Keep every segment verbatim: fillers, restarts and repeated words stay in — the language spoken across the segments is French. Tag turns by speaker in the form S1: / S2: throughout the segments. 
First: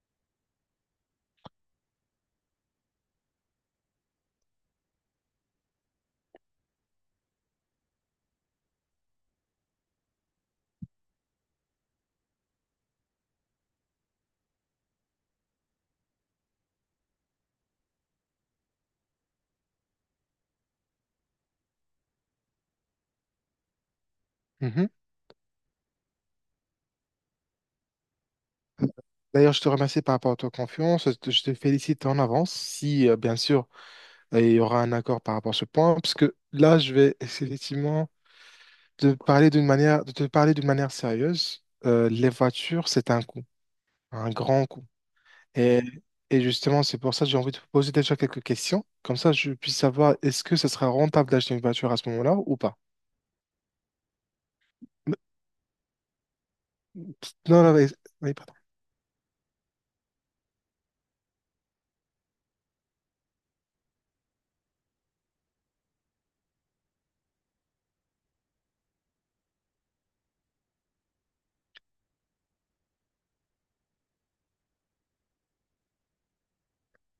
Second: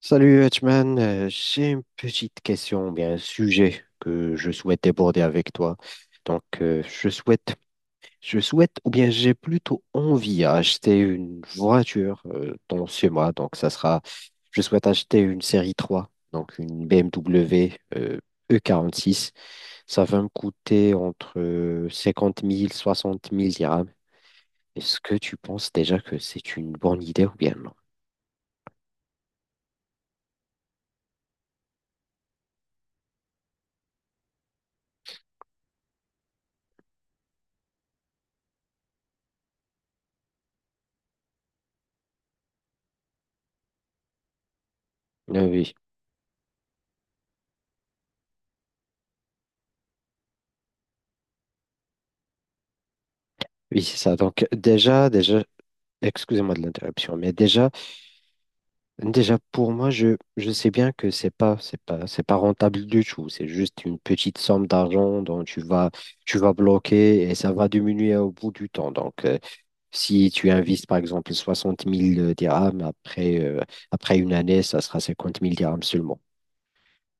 S1: Salut Hutchman. Euh, j'ai une petite question, bien un sujet que je souhaite aborder avec toi. Donc, euh, je souhaite, je souhaite, ou bien j'ai plutôt envie à acheter une voiture euh, dans ce mois. Donc, ça sera, je souhaite acheter une série trois, donc une B M W euh, E quarante-six. Ça va me coûter entre euh, cinquante mille, soixante mille dirhams.
S2: Mhm.
S1: Est-ce que tu penses déjà que c'est une bonne idée ou bien non?
S2: D'ailleurs, je te remercie par rapport à ta confiance. Je te je te félicite en avance si, euh, bien sûr, euh, il y aura un accord par rapport à ce point, parce que là, je vais effectivement te parler d'une manière, de te parler d'une manière sérieuse. Euh, les voitures, c'est un coût, un grand coût.
S1: Euh, Oui,
S2: Et, et justement, c'est pour ça que j'ai envie de te poser déjà quelques questions. Comme ça, je puisse savoir est-ce que ce sera rentable d'acheter une voiture à ce moment-là ou pas.
S1: oui, c'est ça. Donc déjà, déjà, excusez-moi de l'interruption, mais
S2: Non,
S1: déjà,
S2: non, mais- oui.
S1: déjà, pour moi, je, je sais bien que c'est pas, c'est pas, c'est pas rentable du tout. C'est juste une petite somme d'argent dont tu vas, tu vas bloquer et ça va diminuer au bout du temps. Donc, euh, si tu investis, par exemple, soixante mille dirhams, après, euh, après une année, ça sera cinquante mille dirhams seulement.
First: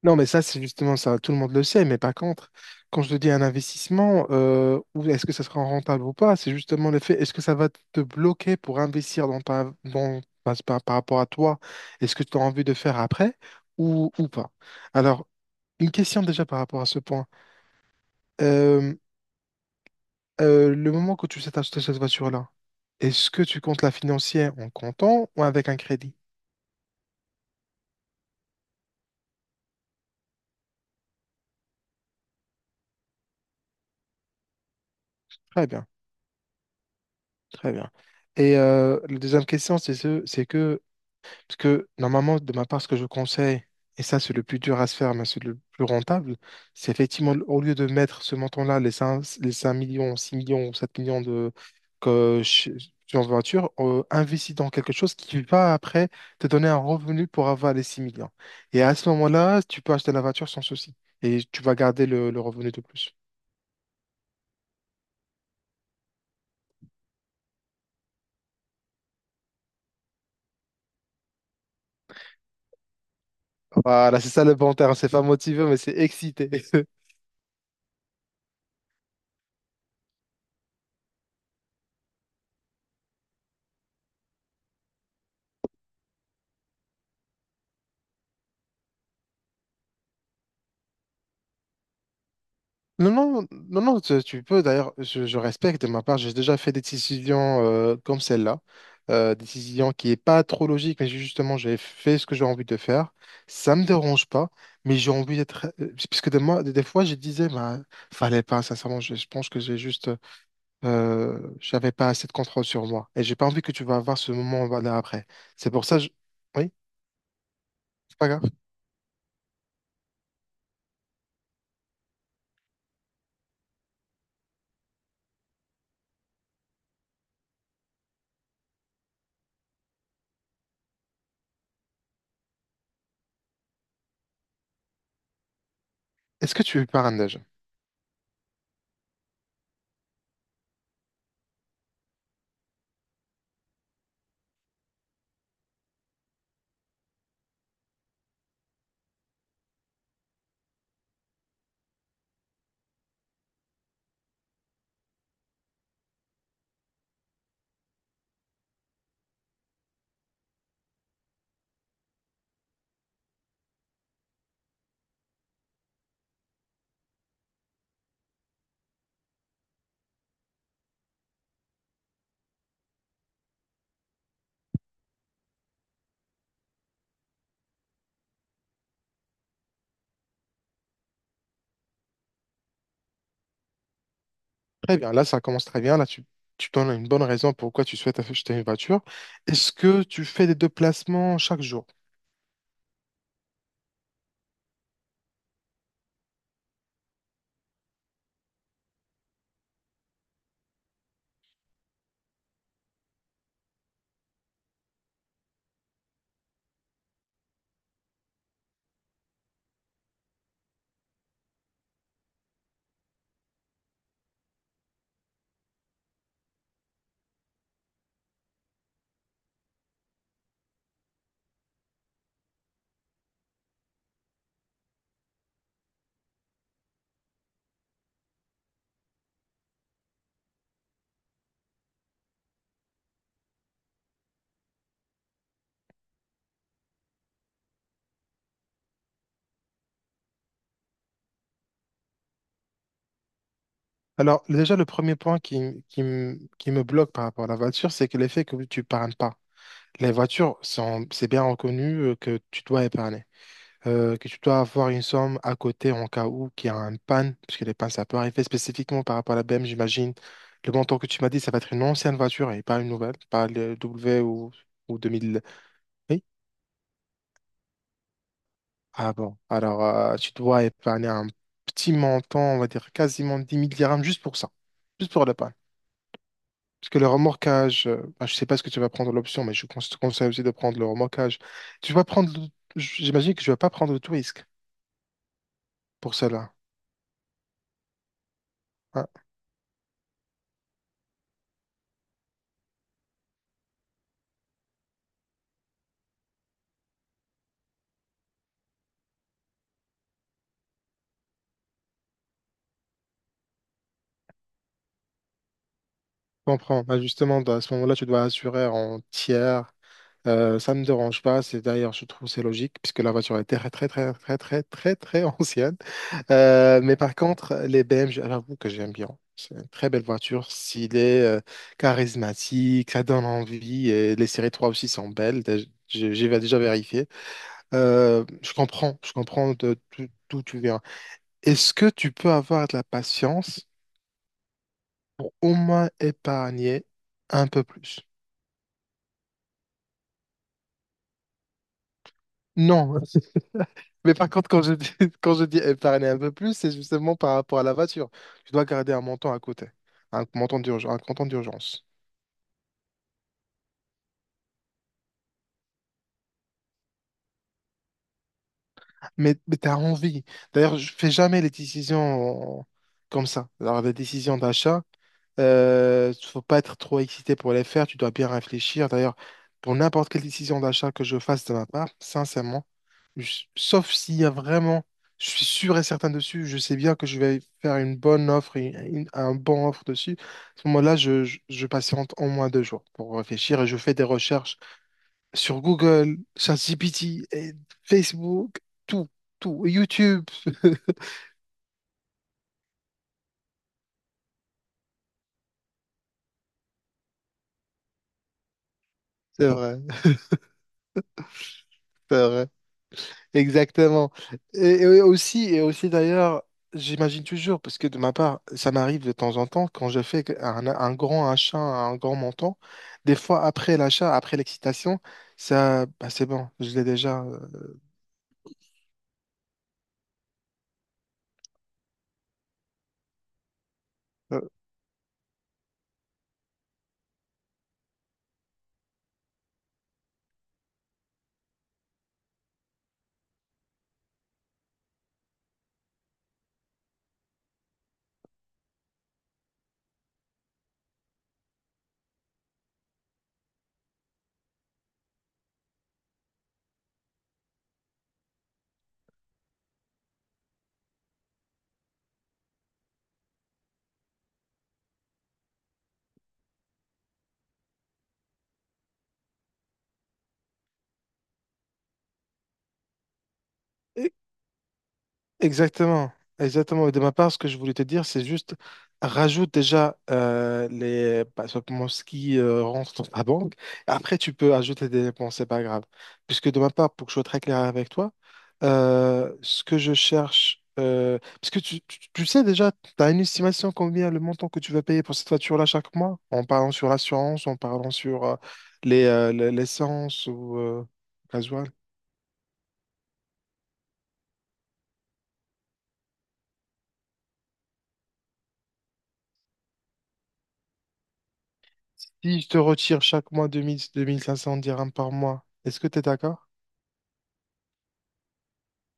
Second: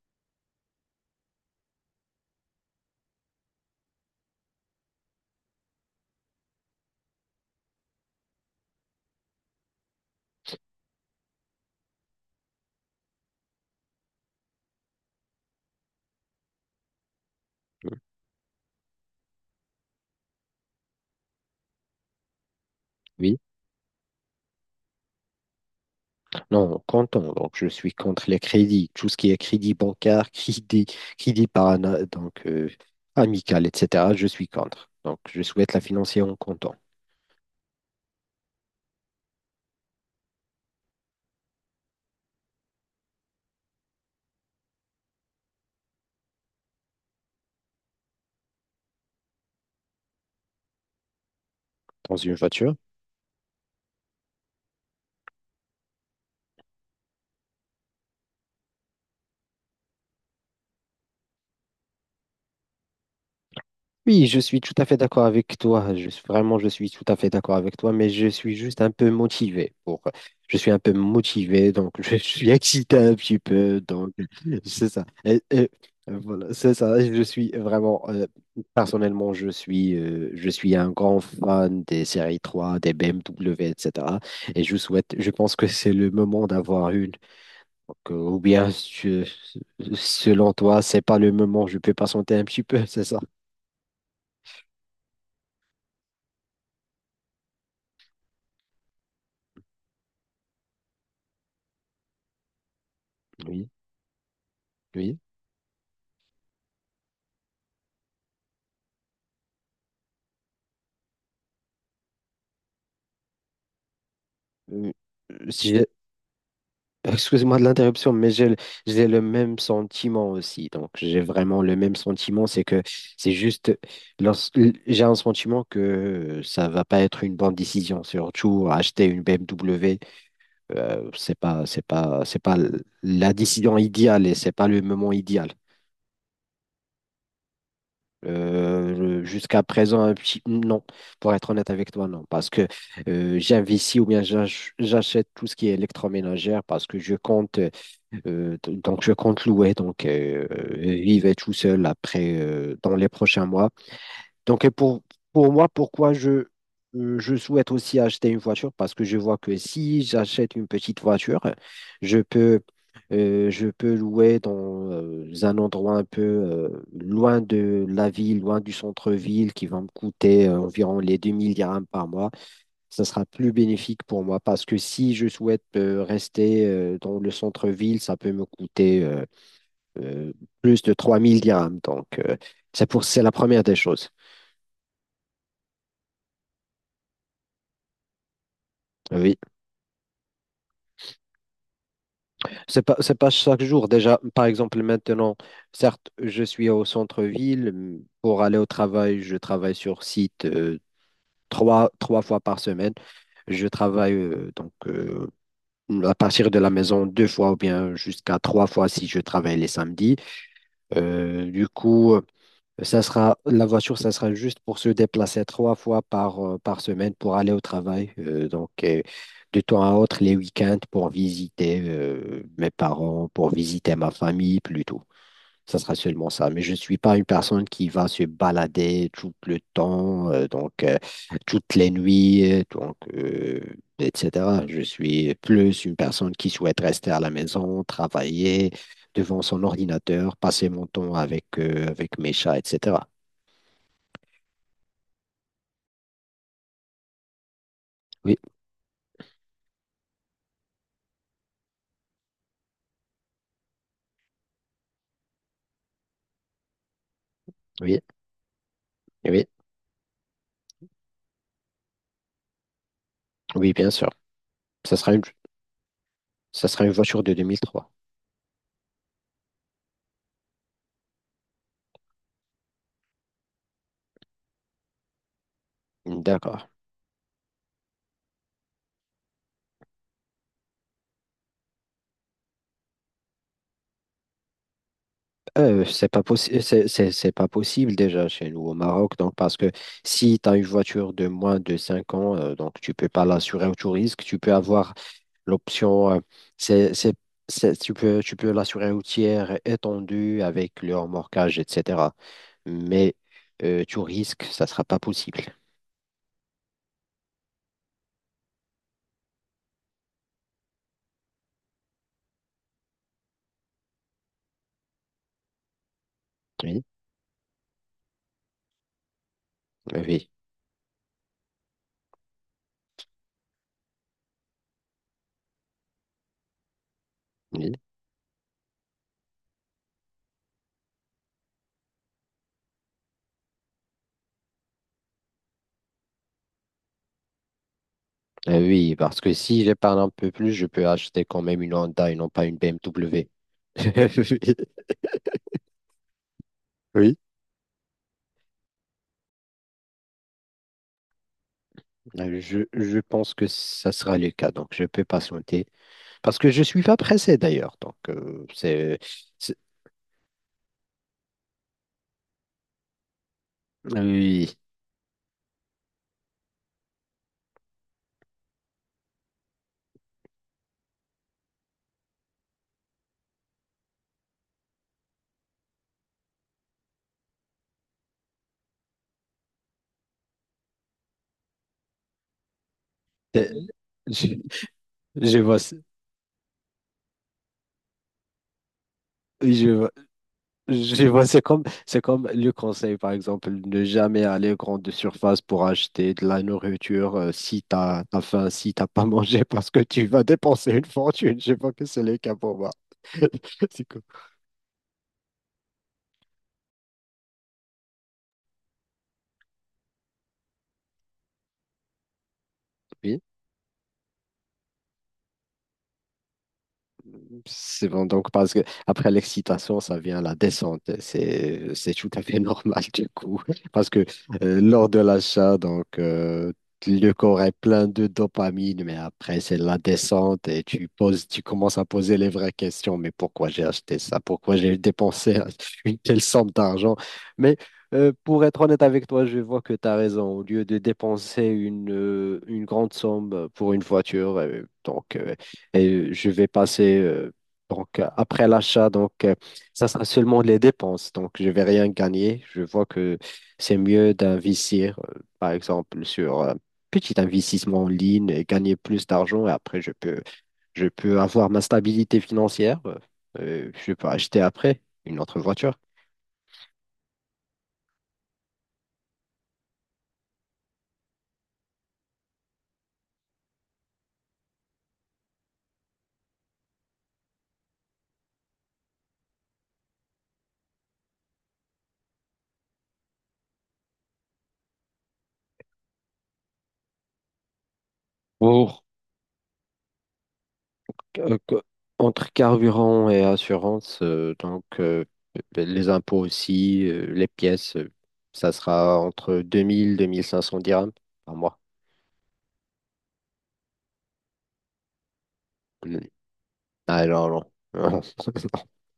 S2: Non, mais ça, c'est justement ça. Tout le monde le sait. Mais par contre, quand je te dis un investissement, euh, ou est-ce que ça sera rentable ou pas, c'est justement le fait, est-ce que ça va te bloquer pour investir dans ta, dans, par, par- par rapport à toi est ce que tu as envie de faire après ou, ou pas. Alors, une question déjà par rapport à ce point.
S1: Mm.
S2: Euh, euh, le moment que tu t'achètes cette voiture-là, est-ce
S1: Oui,
S2: que tu comptes la financer en comptant ou avec un crédit?
S1: non, comptons. Donc, je suis contre les crédits. Tout ce qui est crédit bancaire, crédit, crédit parana, donc, euh, amical, et cetera, je suis contre. Donc, je
S2: Très
S1: souhaite la
S2: bien,
S1: financer en comptant.
S2: très bien. Et euh, la deuxième question, c'est ce, c'est que parce que normalement, de ma part, ce que je conseille, et ça c'est le plus dur à se faire, mais c'est le plus rentable, c'est effectivement, au lieu de mettre ce montant-là, les cinq, les cinq millions, six millions ou sept millions de
S1: Dans une
S2: que, ch-
S1: voiture?
S2: sur une voiture, euh, investis dans quelque chose qui va après te donner un revenu pour avoir les six millions. Et à ce moment-là, tu peux acheter la voiture sans souci. Et tu vas garder le, le revenu de plus.
S1: Oui, je suis tout à fait d'accord avec toi. Je suis, vraiment, je suis tout à fait d'accord avec toi, mais je suis juste un peu motivé pour, je suis un peu motivé, donc je suis excité un petit peu, donc
S2: Voilà, c'est ça le bon
S1: c'est
S2: terme.
S1: ça.
S2: C'est pas
S1: Et-
S2: motivé,
S1: et
S2: mais c'est
S1: euh,
S2: excité.
S1: voilà, c'est ça. Je suis vraiment, euh, personnellement, je suis, euh, je suis un grand fan des séries trois, des B M W, et cetera. Et cetera. Et je souhaite, je pense que c'est le moment d'avoir une. Donc, euh, ou bien, je- selon toi, c'est pas le moment, je peux patienter un petit peu, c'est
S2: Non,
S1: ça?
S2: non, non, non, tu tu peux. D'ailleurs, je, je respecte de ma part. J'ai déjà fait des décisions euh, comme celle-là. Euh, décision qui n'est pas trop logique, mais justement, j'ai fait ce que j'ai envie de faire.
S1: Oui.
S2: Ça me dérange pas, mais j'ai
S1: Oui.
S2: envie d'être. euh, Puisque des, moi, des fois, je disais, bah, fallait pas, sincèrement, je, je pense que j'ai juste. Euh, j'avais pas assez de contrôle sur moi. Et j'ai pas envie que tu vas avoir ce moment
S1: Mm.
S2: là après.
S1: si
S2: C'est
S1: j'ai-
S2: pour ça, je- oui,
S1: Excuse-moi de l'interruption,
S2: c'est pas
S1: mais
S2: grave.
S1: j'ai j'ai le même sentiment aussi. Donc, j'ai vraiment le même sentiment. C'est que c'est juste, lors- j'ai un sentiment que ça va pas être une bonne décision. Surtout, acheter une B M W, euh, c'est pas, c'est pas, c'est pas la décision idéale et c'est pas le moment idéal.
S2: Est-ce que tu parles déjà?
S1: Euh, le- jusqu'à présent, un petit non, pour être honnête avec toi, non, parce que euh, j'investis ou bien j'ach- j'achète tout ce qui est électroménager parce que je compte. Euh, d- donc, je compte louer. Donc, euh, euh, il va tout seul après, euh, dans les prochains mois. Donc, et pour, pour moi, pourquoi je, euh, je souhaite aussi acheter une voiture? Parce que je vois que si j'achète une petite voiture, je peux, euh, je peux louer dans euh, un endroit un peu euh, loin de la ville, loin du centre-ville, qui va me coûter euh, environ les deux mille dirhams par mois. Ça sera plus bénéfique pour moi parce que si je souhaite euh, rester euh, dans le centre-ville, ça peut me coûter euh, euh, plus de trois mille dirhams. Donc, euh, c'est pour, c'est la première des choses.
S2: Très bien, là ça commence très bien. Là tu, tu donnes une bonne raison pourquoi tu souhaites acheter une voiture.
S1: Euh, Oui,
S2: Est-ce que tu fais des déplacements chaque jour?
S1: c'est pas, c'est pas chaque jour. Déjà, par exemple, maintenant, certes, je suis au centre-ville. m- Pour aller au travail, je travaille sur site euh, trois, trois fois par semaine. Je travaille euh, donc euh, à partir de la maison deux fois ou bien jusqu'à trois fois si je travaille les samedis. Euh, du coup, ça sera, la voiture, ça sera juste pour se déplacer trois fois par, euh, par semaine pour aller au travail. Euh, donc, euh, de temps à autre, les week-ends pour visiter euh, mes parents, pour visiter ma famille plutôt. Ça sera seulement ça. Mais je ne suis pas une personne qui va se balader tout le temps, euh, donc euh, toutes les nuits, euh, donc, euh, et cetera. Je suis plus une personne qui souhaite rester à la maison, travailler devant son ordinateur, passer mon temps avec, euh, avec mes chats, et cetera.
S2: Alors déjà le premier point qui, qui, m- qui me bloque par rapport à la voiture, c'est que
S1: Oui,
S2: l'effet que tu épargnes pas. Les voitures, sont- c'est bien reconnu euh, que tu dois épargner, euh, que tu dois avoir une somme à côté en cas où qu'il y a une panne, puisque les pannes
S1: oui,
S2: ça peut arriver spécifiquement par rapport à la
S1: oui,
S2: B M, j'imagine. Le montant que tu m'as dit, ça va être une ancienne voiture et pas une nouvelle, pas
S1: oui,
S2: le
S1: bien sûr.
S2: W ou,
S1: Ça
S2: ou
S1: sera une,
S2: deux mille.
S1: Ça sera une voiture de deux mille trois.
S2: Ah bon, alors euh, tu dois épargner un petit montant, on va dire quasiment dix mille dirhams juste pour ça, juste pour le pain.
S1: D'accord.
S2: Parce que le remorquage, euh, bah, je ne sais pas ce que tu vas prendre l'option, mais je conse- te conseille aussi de prendre le remorquage. Tu vas prendre, le- j'imagine que tu vas pas prendre le tout risque
S1: Euh, c'est
S2: pour
S1: pas
S2: cela.
S1: possible, c'est c'est- c'est pas possible déjà chez nous au
S2: Hein.
S1: Maroc. Donc, parce que si tu as une voiture de moins de cinq ans, euh, donc tu peux pas l'assurer au touriste. Tu peux avoir l'option, euh, c'est, c'est, c'est- tu peux, tu peux l'assurer au tiers étendu avec le remorquage, et cetera. Mais euh, tu risques, ça sera pas possible.
S2: Comprends. Bah, justement, bah, à ce moment-là, tu dois assurer en tiers. Euh, ça ne me dérange pas. C'est d'ailleurs, je trouve, c'est logique puisque la voiture est très, très, très, très, très, très, très ancienne. Euh,
S1: Oui,
S2: mais par contre, les B M G, j'avoue que j'aime bien. C'est une très belle
S1: oui,
S2: voiture, stylée, euh, charismatique, ça donne envie. Et les séries trois aussi sont belles. Dé- J'ai j'ai déjà vérifié.
S1: oui.
S2: Euh, je comprends, je comprends de- d'o- d'où tu viens. Est-ce que tu peux avoir de la patience pour au moins épargner un peu plus?
S1: Euh, oui, parce que si j'épargne un peu plus, je peux acheter quand même une Honda et non pas une
S2: Non,
S1: B M W.
S2: mais par contre, quand je dis, quand je dis épargner un peu plus, c'est
S1: Oui,
S2: justement par rapport à la voiture. Tu dois garder un montant à côté, un montant d'urgence, un montant d'urgence.
S1: euh, je, je pense que ça sera le cas, donc je peux patienter. Parce que je suis pas pressé d'ailleurs, donc euh, c'est...
S2: Mais, mais
S1: c'est-
S2: tu as envie. D'ailleurs, je fais jamais les décisions euh, comme ça. Alors, les décisions
S1: Oui,
S2: d'achat, euh, faut pas être trop excité pour les faire, tu dois bien réfléchir. D'ailleurs, pour n'importe quelle décision d'achat que je fasse de ma part, sincèrement, Je- sauf s'il y a vraiment, je suis sûr et certain dessus, je sais bien que je vais faire une bonne offre, et une- un bon offre dessus. À ce moment-là, je, je- je patiente au moins deux jours pour
S1: c'est-
S2: réfléchir et je fais des
S1: je,
S2: recherches
S1: je vois,
S2: sur
S1: ça.
S2: Google, ChatGPT, et Facebook, tout,
S1: Oui,
S2: tout,
S1: je
S2: YouTube.
S1: je vois, c'est comme, c'est comme le conseil, par exemple, ne jamais aller aux grandes surfaces pour acheter de la nourriture euh, si t'as, t'as faim, si t'as pas mangé,
S2: C'est
S1: parce
S2: vrai,
S1: que tu vas dépenser une fortune. Je vois que c'est le
S2: c'est
S1: cas
S2: vrai.
S1: pour moi. C'est cool.
S2: Exactement. Et, et aussi, et aussi d'ailleurs, j'imagine toujours, parce que de ma part, ça m'arrive de temps en temps, quand je fais un, un grand achat, un grand montant, des fois après l'achat, après l'excitation, ça, bah, c'est bon, je l'ai déjà.
S1: C'est bon, donc parce que après l'excitation, ça vient la descente. C'est c'est tout à fait normal du coup. Parce que
S2: euh,
S1: euh, lors de l'achat, donc euh, le corps est plein de dopamine, mais après c'est la descente et tu poses, tu commences à poser les vraies questions. Mais pourquoi j'ai acheté ça? Pourquoi j'ai dépensé une telle somme d'argent? Mais euh, pour être honnête avec toi, je vois que tu as raison. Au lieu de dépenser une, euh, une grande somme pour une voiture, euh, donc euh, et je vais passer euh, donc, euh, après l'achat, donc, euh, ça sera seulement les dépenses. Donc, je vais rien gagner. Je vois que c'est mieux d'investir, euh, par exemple, sur un petit investissement en ligne et gagner plus d'argent. Et après, je peux, je peux avoir ma stabilité financière. euh, je peux
S2: euh,
S1: acheter après une autre voiture.
S2: Exactement, exactement. Et de ma part, ce que je voulais te dire, c'est juste rajoute déjà euh, les bah, simplement ce qui euh, rentre dans ta banque. Après, tu peux ajouter des dépenses, c'est pas grave. Puisque de ma part, pour que je sois très clair avec toi, euh, ce que je cherche, euh, parce que tu, tu- tu sais déjà, tu as une estimation combien le montant que tu vas payer pour cette voiture-là chaque mois, en parlant sur l'assurance, en parlant sur euh,
S1: Pour,
S2: les euh, le- l'essence ou euh,
S1: euh, que-
S2: gasoil.
S1: Entre carburant et assurance, euh, donc euh, ben, les impôts aussi, euh, les pièces, euh, ça sera entre deux mille et deux mille cinq cents dirhams par mois.
S2: Si je te retire chaque mois deux deux mille deux mille cinq cents dirhams par mois, est-ce que
S1: Mm.
S2: tu es d'accord?
S1: Ah non, non.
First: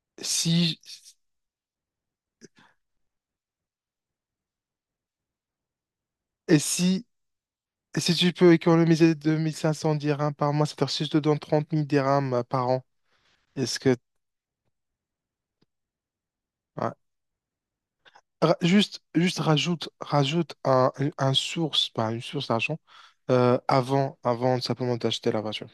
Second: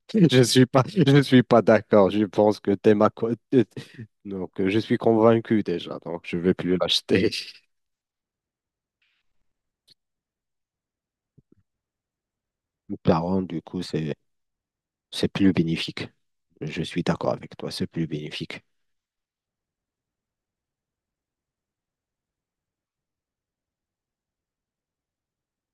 S1: Je suis
S2: Si,
S1: pas, je suis pas d'accord. Je pense que t'es ma co- t'es-. Donc, euh, je suis convaincu déjà. Donc, je vais
S2: et
S1: plus
S2: si,
S1: l'acheter.
S2: et si tu peux économiser deux mille cinq cents dirhams par mois, c'est-à-dire si je te donne trente mille dirhams euh, par an,
S1: Par contre, du
S2: est-ce
S1: coup,
S2: que...
S1: c'est, c'est plus bénéfique. Je
S2: ouais.
S1: suis d'accord avec toi. C'est plus
S2: Ra-
S1: bénéfique.
S2: Juste, juste rajoute, rajoute un, un- un source, pas une source d'argent, euh, avant, avant simplement d'acheter la voiture.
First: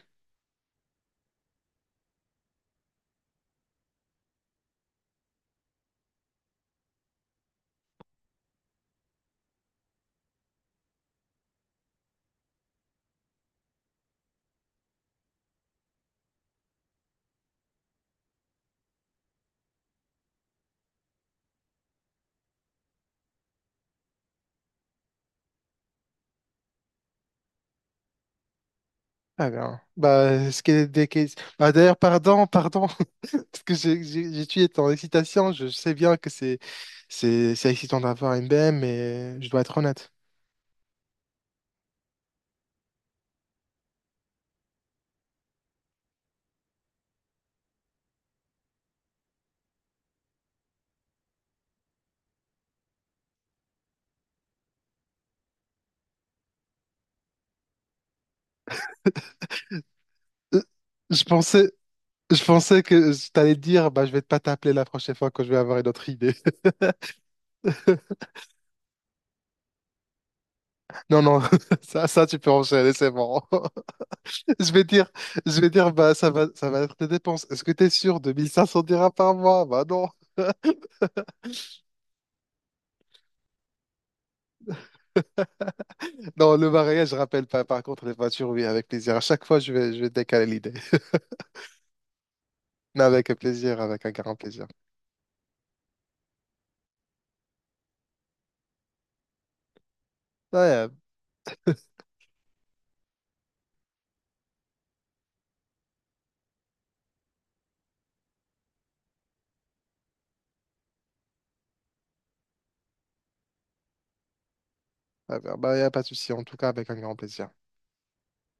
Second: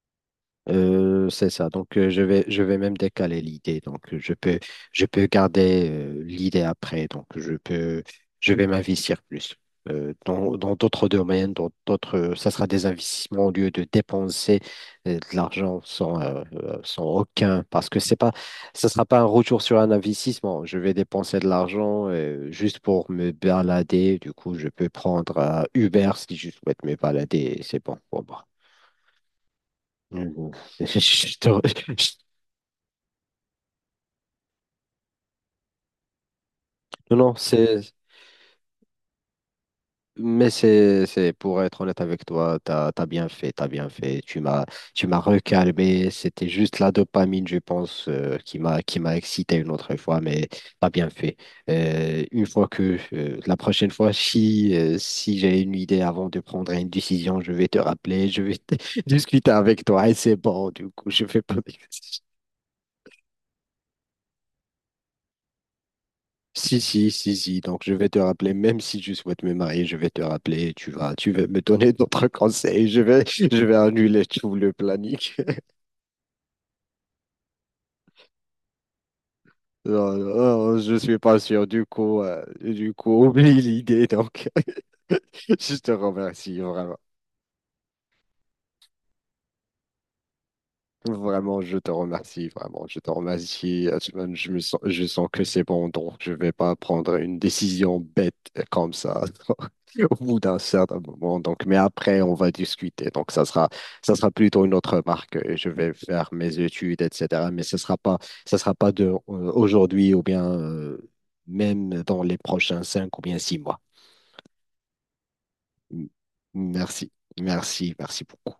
S1: Euh, c'est ça. Donc, euh, je vais, je vais même décaler l'idée. Donc, euh, je peux, je peux garder euh, l'idée après. Donc, je peux, je vais m'investir plus euh, dans, dans d'autres domaines, dans d'autres. euh, Ça sera des investissements au lieu de dépenser euh, de l'argent sans, euh, euh, sans aucun. Parce que c'est pas, Ça sera pas un retour sur un investissement. Je vais dépenser de l'argent euh, juste pour me balader. Du coup, je peux prendre euh, Uber si je souhaite me balader. C'est bon pour moi.
S2: Ah bien. Bah,
S1: Mhm.
S2: est-ce qu'il y a des cases-
S1: Je te
S2: bah,
S1: re-
S2: d'ailleurs,
S1: je-
S2: pardon, pardon, parce que j'ai j'ai- j'ai tué ton excitation. Je sais bien que c'est
S1: Non, non,
S2: c'est c'est
S1: c'est...
S2: excitant d'avoir une B M, mais je dois être honnête.
S1: Mais c'est, c'est, pour être honnête avec toi, t'as, t'as bien fait, t'as bien fait. Tu m'as, tu m'as recalmé. C'était juste la dopamine, je pense, euh, qui m'a, qui m'a excité une autre fois, mais t'as bien fait. Euh, une fois que, euh, la prochaine fois, si, euh, si j'ai une idée avant de prendre une décision, je vais te rappeler, je vais discuter avec toi et c'est
S2: Euh,
S1: bon, du coup,
S2: Je
S1: je fais pas.
S2: pensais je pensais que je t'allais dire, bah, je vais pas t'appeler la prochaine fois quand je vais avoir une autre idée.
S1: Si, si, si, si. Donc, je vais te rappeler, même si tu souhaites me marier, je vais te rappeler. Tu vas,
S2: Non,
S1: tu
S2: non,
S1: vas me donner
S2: ça, ça
S1: d'autres
S2: tu peux
S1: conseils.
S2: enchaîner,
S1: Je
S2: c'est
S1: vais,
S2: bon.
S1: je vais annuler tout
S2: Je
S1: le
S2: vais dire,
S1: planning.
S2: je vais dire, bah, ça va, ça va être des dépenses. Est-ce que t'es sûr de mille cinq cents dirhams par mois? Bah non.
S1: Non, non, je suis pas sûr. Du coup, euh, du coup, oublie l'idée. Donc, je te
S2: Non,
S1: remercie
S2: le
S1: vraiment.
S2: mariage, je rappelle pas. Par contre, les voitures, oui, avec plaisir. À chaque fois, je vais, je vais décaler l'idée.
S1: Vraiment, je te remercie, vraiment, je
S2: Mais
S1: te
S2: avec plaisir,
S1: remercie,
S2: avec un
S1: Asman.
S2: grand
S1: Je me
S2: plaisir.
S1: sens, je sens que c'est bon, donc je vais pas prendre une décision bête euh, comme ça au bout d'un
S2: Ouais, euh,
S1: certain moment. Donc, mais après, on va discuter. Donc, ça sera, ça sera plutôt une autre marque. euh, Je vais faire mes études, et cetera. Mais ce sera pas, Ça sera pas de euh, aujourd'hui ou bien euh, même dans les prochains cinq ou bien six mois.
S2: ouais, ouais, bah, y a pas de
S1: M-
S2: souci. En tout cas, avec un
S1: Merci,
S2: grand plaisir.
S1: merci, merci beaucoup.